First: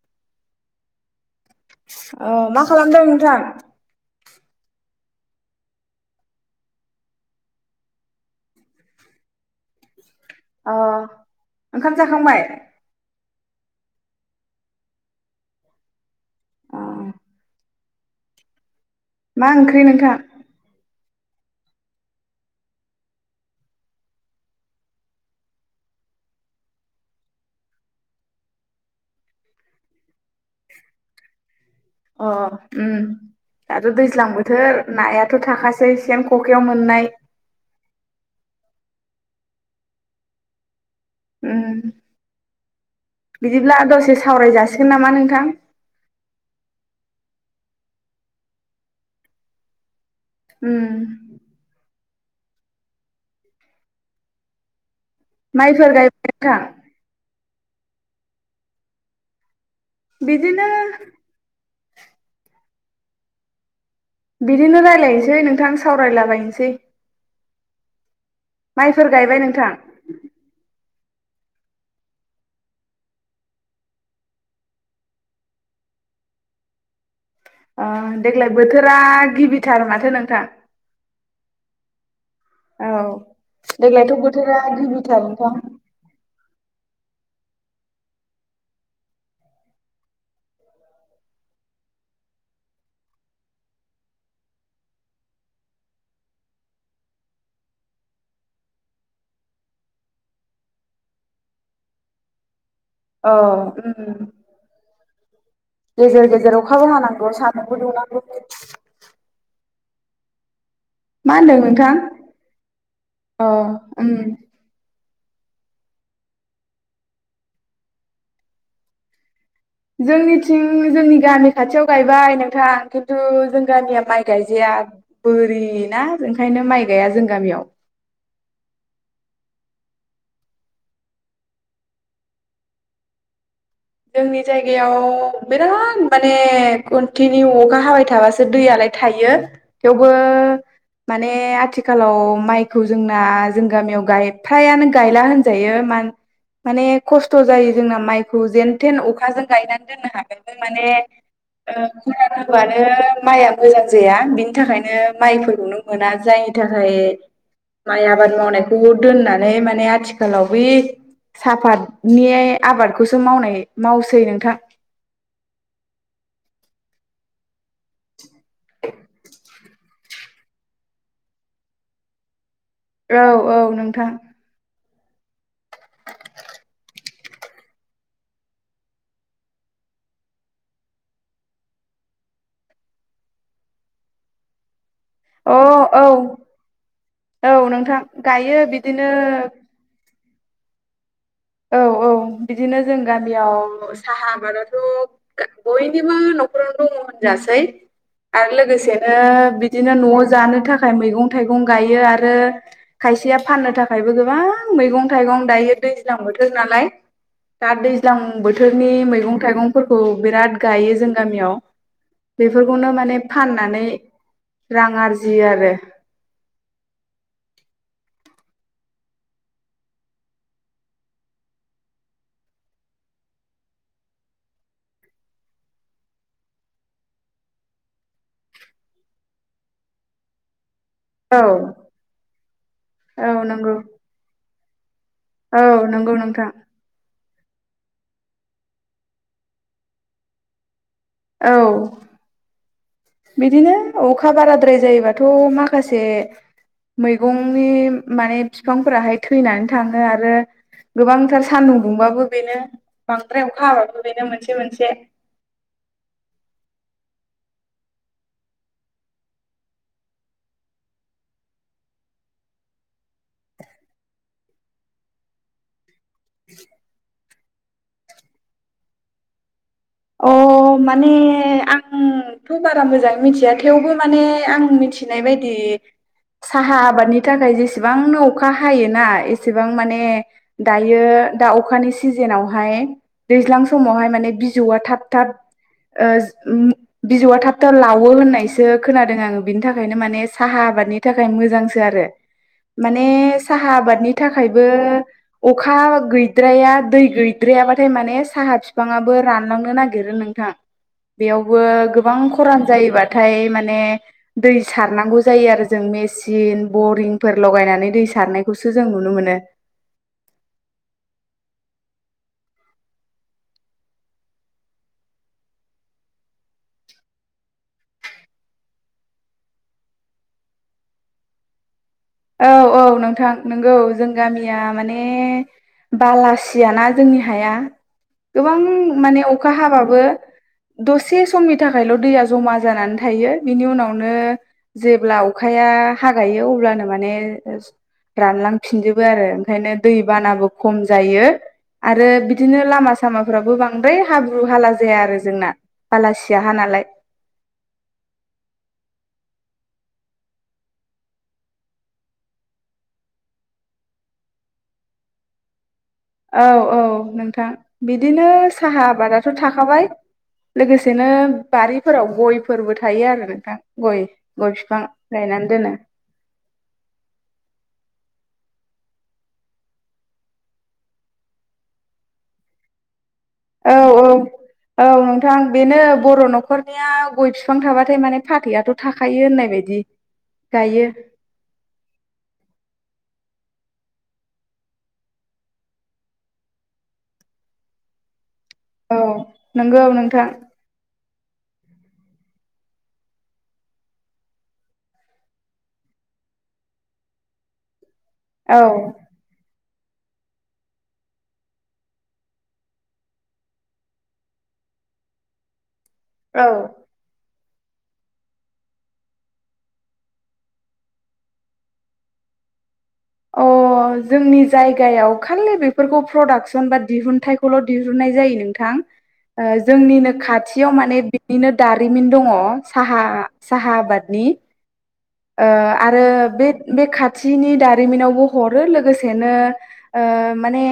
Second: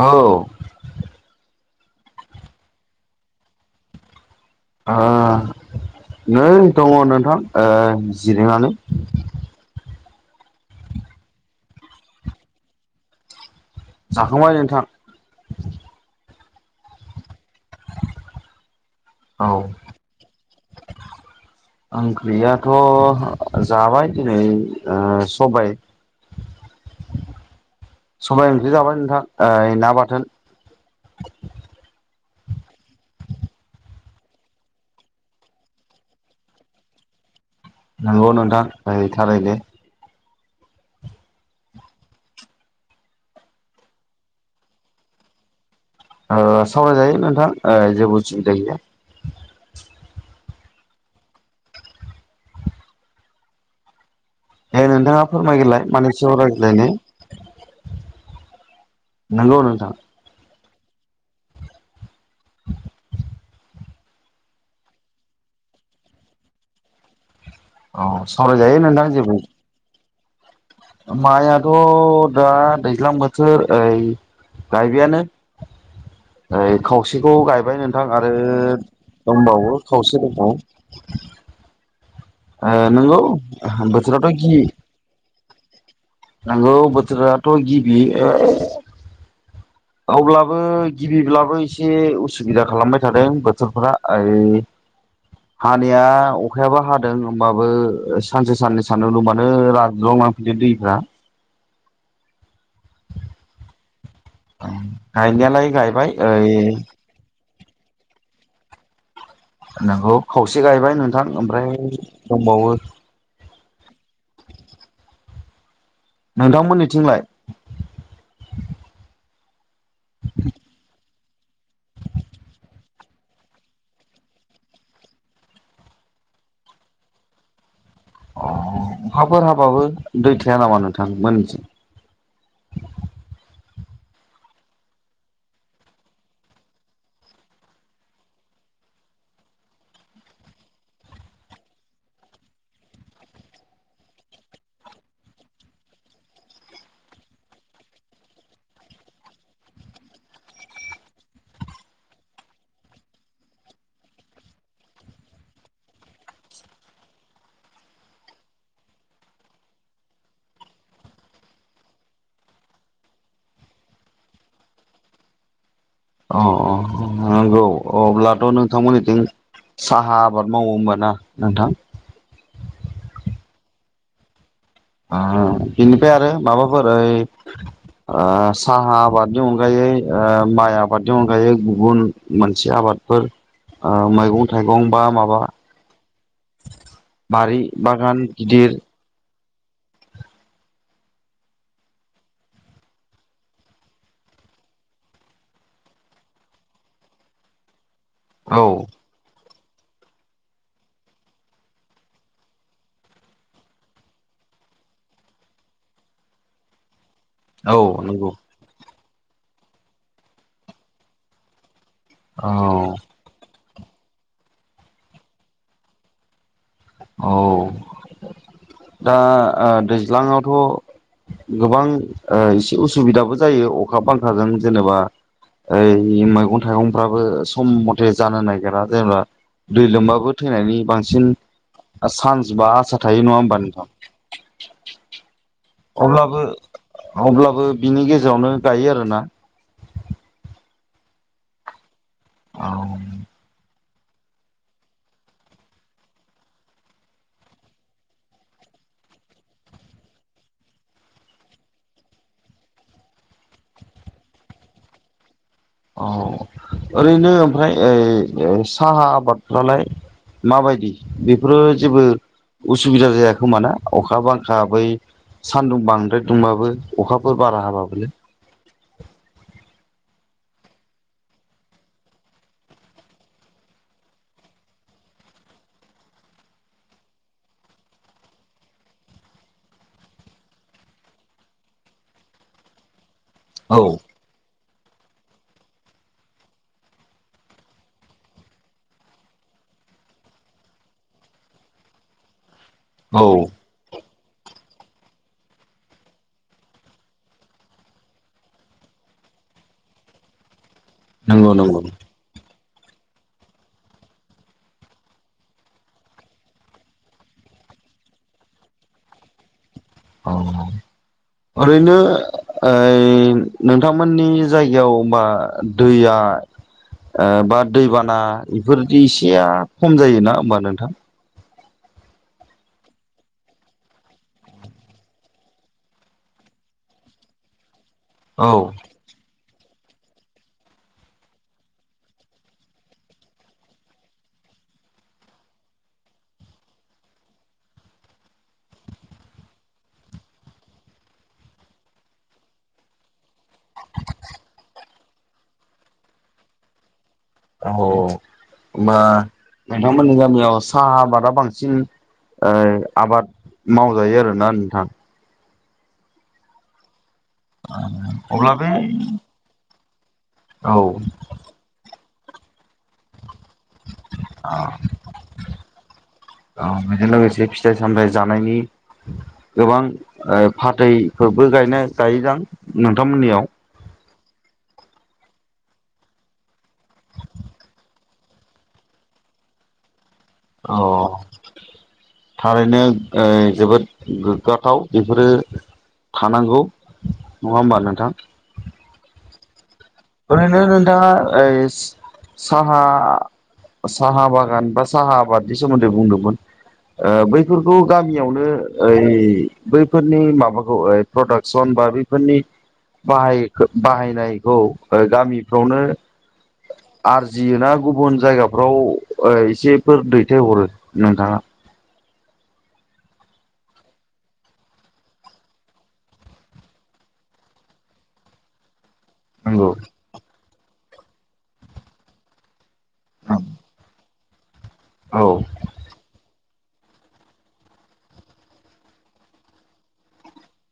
औ ओ ओ मा खालामदों नोंथां? आह नै दङ' नोंथां ओ जिरायनानै। अ ओंखाम जाखांबाय? जाखांबाय नोंथां। अ औ मा ओंख्रि नोंथां? ओंख्रियाथ' जाबाय दिनै ओ सबाय। सबाय ओंख्रि जाबाय नोंथां ओइ ना बाथोन। अ उम। दाथ' दैज्लां बोथोर नायाथ' थाखासै सेन ख'खायाव मोननाय। नंगौ नोंथां ओइ थारैनो। उम बिदिब्ला दसे सावराय जासिगोन नामा नोंथां ओ उम ए नोंथाङा फोरमायगोलाय माइफोर मानि गायबाय सायाव नोंथां? रायज्लायनो नंगौ नों बिदिनो बिदिनो रायलायनोसै नोंथां सावरायलाबायसै औ सावराय जायो नोंथां गायबाय जेबो नोंथां? माइआथ' दा दैज्लां बोथोर ओइ गायबायानो ओइ खाव खावसेखौ गायबाय ओ नोंथां आरो देग्लाय बोथोरा गिबिथार दंबावो माथो खावसे नोंथां। दंबावो ओ औ नंगौ देग्लायथ' बोथोराथ' बोथोरा गिबिथार [unintelligible] नोंथां नोंगौ बोथोराथ' गिबि अब्लाबो गिबिब्लाबो एसे उसुबिदा खालामबाय थादों बोथोरफोरा ओइ हानिया अखायाबो हादों होमबाबो सानसे साननै सान्दुं बुंबावो रानरुं लांफैदो [unintelligible] दैफ्रा औ उम गायनायालाय गायबाय गेजेर ओइ गेजेर अखाबो हानांगौ सा मुंबो दुंनांगौ [inaudible] नोंगौ खावसे गायबाय नोंथां मा होनदों ओमफ्राय नोंथां? दंबावो अ उम नोंथांमोननिथिंलाय जोंनिथिं जोंनि गामि खाथियाव गायबाय नोंथां खिन्थु जों गामिया माइ गायजाया बोरि ना ओंखायनो माइ गाया जों गामियाव अ अखाफोर हाबाबो दै थाया नामा नोंथां मोन [unintelligible] [inaudible] जोंनि जायगायाव बिराद माने कन्टिनिउ अखा हाबाय थाबासो दैयालाय थायो थेवबो माने आथिखालाव माइखौ जोंना जों गामियावाय फ्रायानो गायला होनजायो माने खस्थ' जायो जोंना माइखौ जेन थेन अखाजों गायनानै दोननो हाबाबो [unintelligible] माने ओ खुरान होबानो माइआ मोजां जाया बिनि थाखायनो माइफोरखौनो मोना जाय थाखाय माइ आबाद मावनायखौबो दोननानै माने आथिखालाव बै साहाफातनि आबादखौसो मावनाय मावसै नोंथां अ अ नंगौ अब्लाथ' नोंथांमोननिथिं साहा आबाद मावो होमबा ना नोंथां औ औ नोंथां ओ बिनिफ्राय आरो आरो माबाफोर ओइ [inaudible] ओ साहा आबादनि अनगायै माइ आबादनि अनगायै गुबुन मोनसे आबाद फोर मैगं थाइगं बा माबा अ औ औ बारि नोंथां बागान गायो गिदिर बिदिनो औ औ बिदिनो जों गामियाव साहा आबादाथ' बयनिबो न' खावनो दङ होनजासै आरो औ लोगोसेनो बि बिदिनो न'आव जानो थाखाय मैगं थाइगं गायो आरो खायसेया फाननो थाखायबो गोबां मैगं थाइगं दायो दैज्लां बोथोर नालाय दा औ दैज्लां नंगौ बोथोरनि मै गं थाइगंफोरखौ बिराद गायो जों गामियाव औ बेफोरखौनो औ फाननानै रां आरजियो आरो औ दा दैज्लांआवथ' गोबां एसे उसुबिदाबो जायो अखा बांखाजों जेनेबा ओइ मैगं थाइगंफ्राबो सम मथे जानो नागिरा जेनेबा दै लोमबाबो थैनायनि बांसिन औ चान्स बा आसा थायो नङा औ होमबा नंगौ नोंथां औ नंगौ अब्लाबो नोंथां अब्लाबो बिनि गेजेरावनो गायो आरोना औ बिदिनो अखा बाराद्राय जायोबाथ' माखासे मैगंनि माने बिफांफोराहाय थैनानै थाङो आरो गोबांथार सान्दुं दुंबाबो बेनो बांद्राय अखा हाबाबो बेनो मोनसे मोनसे औ ओरैनो ओमफ्रायओ साहा आबादफ्रालाय माबायदि बेफोरो जेबो उसुबिदा जाया खोमाना अखा बांखा बै सान्दुं बां ओमफ्राय दुंबाबो अखाफोर बारा हाबाबलै ओ माने आं थ' बारा मोजां मिथिया थेवबो माने आं मिथिनाय बायदि साहा आबादनि थाखाय जेसेबांनो अखा हायोना एसेबां माने दायो दा अखानि सिजनावहाय दैज्लां समावहाय माने बिजौआ थाब थाब ओ बिजौआ थाब थाब लावो होननायसो खोनादों आङो बिनि थाखायनो माने साहा आबादनि बिनि थाखाय मोजांसो आरो माने साहा आबादनि थाखायबो अखा गैद्राया दै गैद्रायाबाथाय माने साहा बिफाङाबो रानलांनो नागेरो नोंथां नंगौ नंगौ जायोबाथाय माने दै सारनांगौ जायो जों मेचन बरिंफोर लगायना नानै दै सारनायखौसो जों नुनो मोनो औ ओरैनो ओ नोंथांमोननि जायगायाव होनबा दैया आरो ओ बा दैबाना बेफोरदि इसेया खम जायोना होमबा नोंथां औ औ नोंथां नंगौ जों गामिया माने बालासियाना जोंनि हाया औ गोबां औ माने अखा हाबाबो दसे समनि थाखायल' दैया जमा जानानै थायो बिनि उनावनो जेब्ला अखाया अखाया हागायो अब्लानो माने माने रानलांफिनजोबो आरो ओंखायनो दै बानाबो खम जायो आरो बिदिनो लामा सामाफ्राबो बांद्राय हाब्रु हाला जाया आरो जोंना बालासिया हा नालाय औ होमबा नोंथांमोननि गामियाव सा आबादा बांसिन ओ आबाद मावजायो आरोना नोंथां औ औ नोंथां बिदिनो अब्ला बे साहा आबादाथ' थाखाबाय औ लोगोसेनो बारिफोराव गयफोरबो थायो आरो बिफां गय गय बिफां गायनानै दोनो औ बेजों लोगोसे फिथाइ सामथाइ जानायनि गोबां फाथैफोरबो गायनो जायोजां नु नोंथांमोनियाव औ औ औ नोंथां बेनो बर' न'खरनिया गय बिफां थाबाथाय माने फाथैआथ' थाखायो होननाय बादि अ थारैनो जोबोद गोग्गाथाव बेफोरो थानांगौ नङा होमबा नोंथां औ नंगौ नोंथां ओरैनो नोंथाङा ओइ साहा साहा बागान बा साहा आबादनि सोमोन्दै बुंदोमोन ओ बैफोरखौ गामियावनो औ ओइ बैफोरनि माबाखौ प्रडाक्सन बा बैफोरनि बाहायखो बाहायनायखौ ओ गामिफ्रावनो औ। जियो ना गुबुन जायगाफ्राव ओ एसेफोर दैथायहरो नोंथाङा अ। अ जोंनि जायगायाव खालि बेफोरखौ प्रदाक्सन बा दिहुनथाइखौल' दिहुननाय जायो नोंथां। ओ नंगौ जोंनिनो खाथियाव माने बिनिनो दारिमिन दङ'। साहा साहा आबादनि औ ओ आरो बे बे खाथिनि दारिमिनावबो हरो लोगोसेनो ओ माने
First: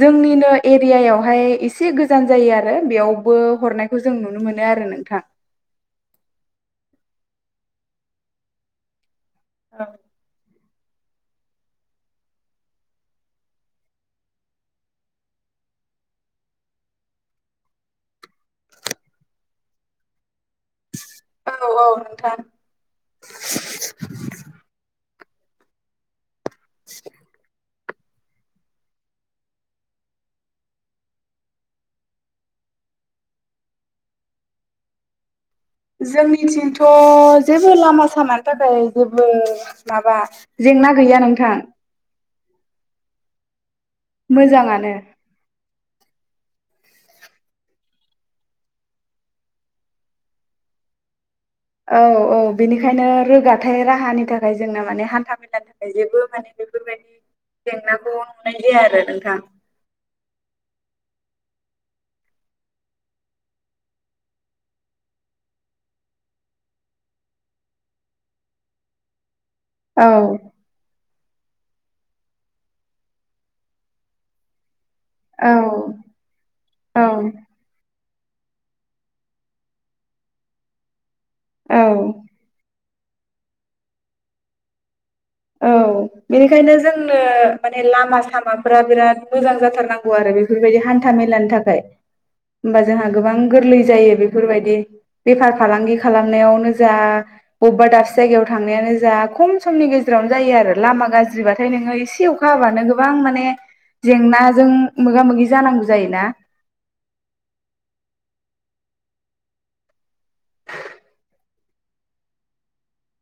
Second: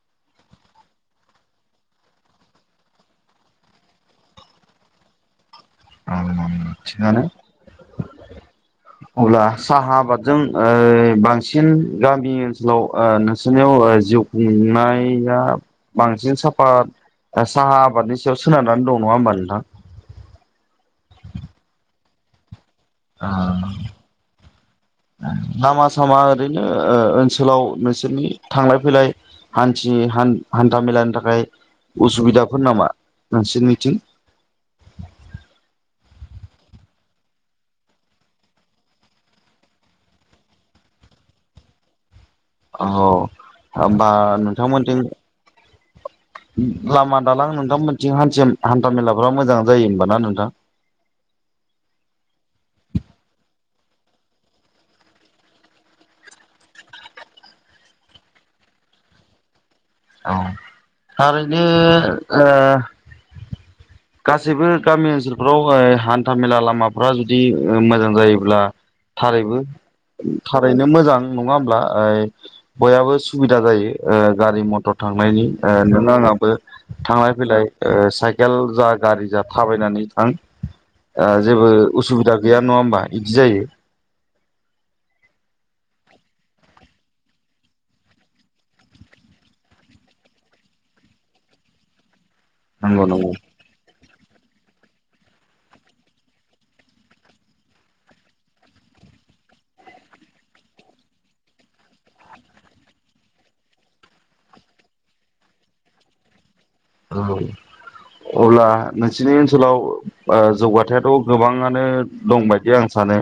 जोंनिनो एरियायावहाय एसे गोजान जायो आरो बेयावबो हरनायखौ जों नुनो मो नो आरो नोंथां। औ थिगानो। अब्ला साहा आबादजों ओ बांसिन गामि ओनसोलाव ओ नोंसोरनियाव जिउ खुंनाया बांसिन साफात साहा आबादनि सायाव सोनारनानै दं नङा होमबा नोंथां? औ औ नोंथां। आ लामा सामा ओरैनो ओ-ओनसोलाव नोंसोरनि थांलाय फैलाय हान्थि हान-हान्था मेलानि थाखाय उसुबिदाफोर नामा नोंसिनिथिं? [inaudible] जोंनिथिंथ' जेबो लामा सामानि थाखाय जेबो माबा जेंना गै या नोंथां। औ होमबा मोजाङानो नोंथांमोनजों लामा दालां नोंथांमोननिथिं हान्थिम हान्था मेलाफ्रा मोजां जायो होमबा ना नोंथां? [inaudible] औ औ बेनिखायनो रोगाथाइ राहानि थाखाय जोंना माने हान्था मेलानि थाखाय जेबो माने बेफोरबायदि जेंनाखौ नुनाय जाया आरो नोंथां। औ ओरैनो ओ [inaudible] गासैबो गामि ओनसोलफ्राव ओ हान्था मेला लामाफ्रा जुदि मोजां जायोब्ला थारैबो औ थारैनो मोजां। नङा होमब्ला ओइ बयहाबो सुबिदा जायो ओ गारि म थर थांनायनि औ ओ नों आङाबो औ थांलाय फैलाय ओ साइकेल जा गारि जा थाबायनानै थां ओ जेबो औ उसुबिदा गैया नङा होमबा? बिदि जायो। औ बेनिखायनो जोंनो माने लामा सामाफ्रा बिराद मोजां जाथार नांगौ आरो बे फोर बायदि हान्था मेलानि थाखाय होमबा नंगौ जोंहा नंगौ गोबां गोरलै जायो बे फोरबायदि बेफार फालांगि खालामनायावनो जा बबेबा दाबसे जायगायाव थांनायानो जा खम समनि गेजेरावनो जायो आरो लामा गाज्रिबाथाय नोङो एसे अखा हाबानो गोबां माने जेंनाजों मोगा मोगि जानांगौ जायो ना। औ। अब्ला नोंसिनि ओनसोलाव ओ जौगाथायाथ' गोबाङानो दं बायदि आं सा नो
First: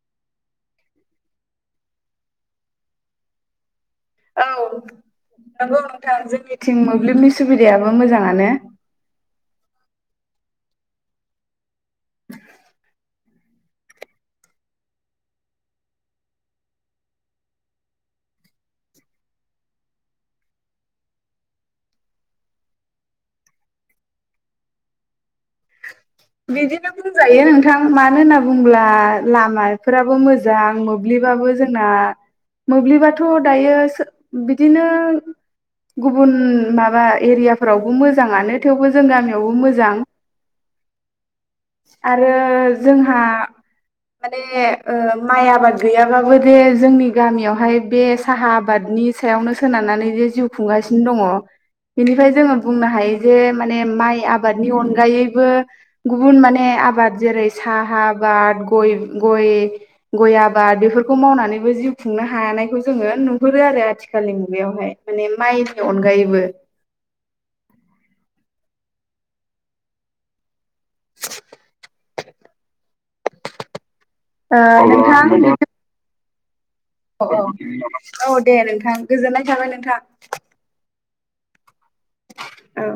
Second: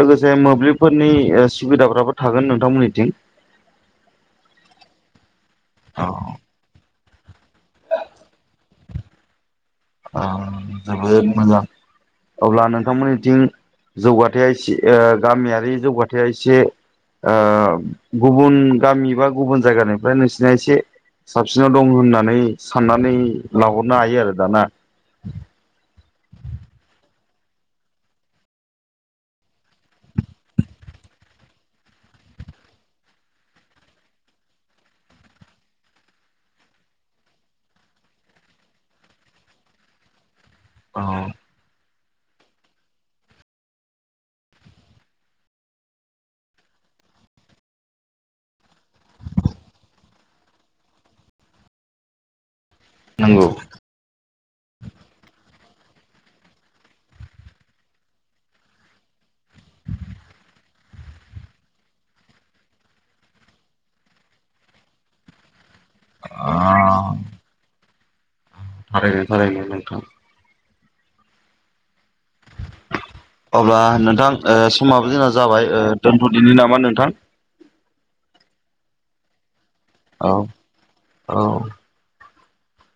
लोगोसे मोब्लिबफोरनि ओ सुबिदाफ्राबो थागोन नोंथांमोननिथिं। औ नंगौ नोंथां जोंनिथिं मोब्लिबनि सुबिदायाबो मोजाङानो। अ जोबोद मोजां अब्ला नोंथांमोननिथिं जौगाथाया एसे ओ गामियारि जौगाथाया एसे ओ गुबुन गामि बा गुबुन जायगानिफ्राय नोंसिना एसे साबसिनाव दं होननानै साननानै लाहरनो हायो आरो दा ना। बिदिनो बुंजायो नोंथां मानो होनना बुंब्ला लामाफोराबो मोजां मोब्लि बाबो जोंना मोब्लिबाथ' दायो सो बिदिनो गुबुन माबा एरियाफोरावबो मोजाङानो थेवबो जों गामियावबो मोजां। औ। आरो जोंहा माने ओ माइ आबाद गैयाबाबो बेे जोंनि गामियावहाय बे साहा आबाद नि सायावनो सोनारनानै जे जिउ खुंगासिनो दङ' बेनिफ्राय जोङो बुंनो हायो जे नंगौ माने माइ आबादनि अनगायैबो गुबुन माने आबाद जेरै साहा आबाद गय गय गय आबाद बेफोर बेखौ मावनानैबो जिउ खुंनो हानायखौ जोङो नुहुरो आरो आथिखालनि मुगायावहाय। माने माइ अनगायैबो ओ थारैनो थारैनो नोंथां। अब्ला नोंथां ओ समाबो जोंना जाबाय। ओ दोनथ'दिनि नामा? नोंथां औ औ औ दे नोंथां गोजोननाय थाबाय नोंथां। औ औ। औ।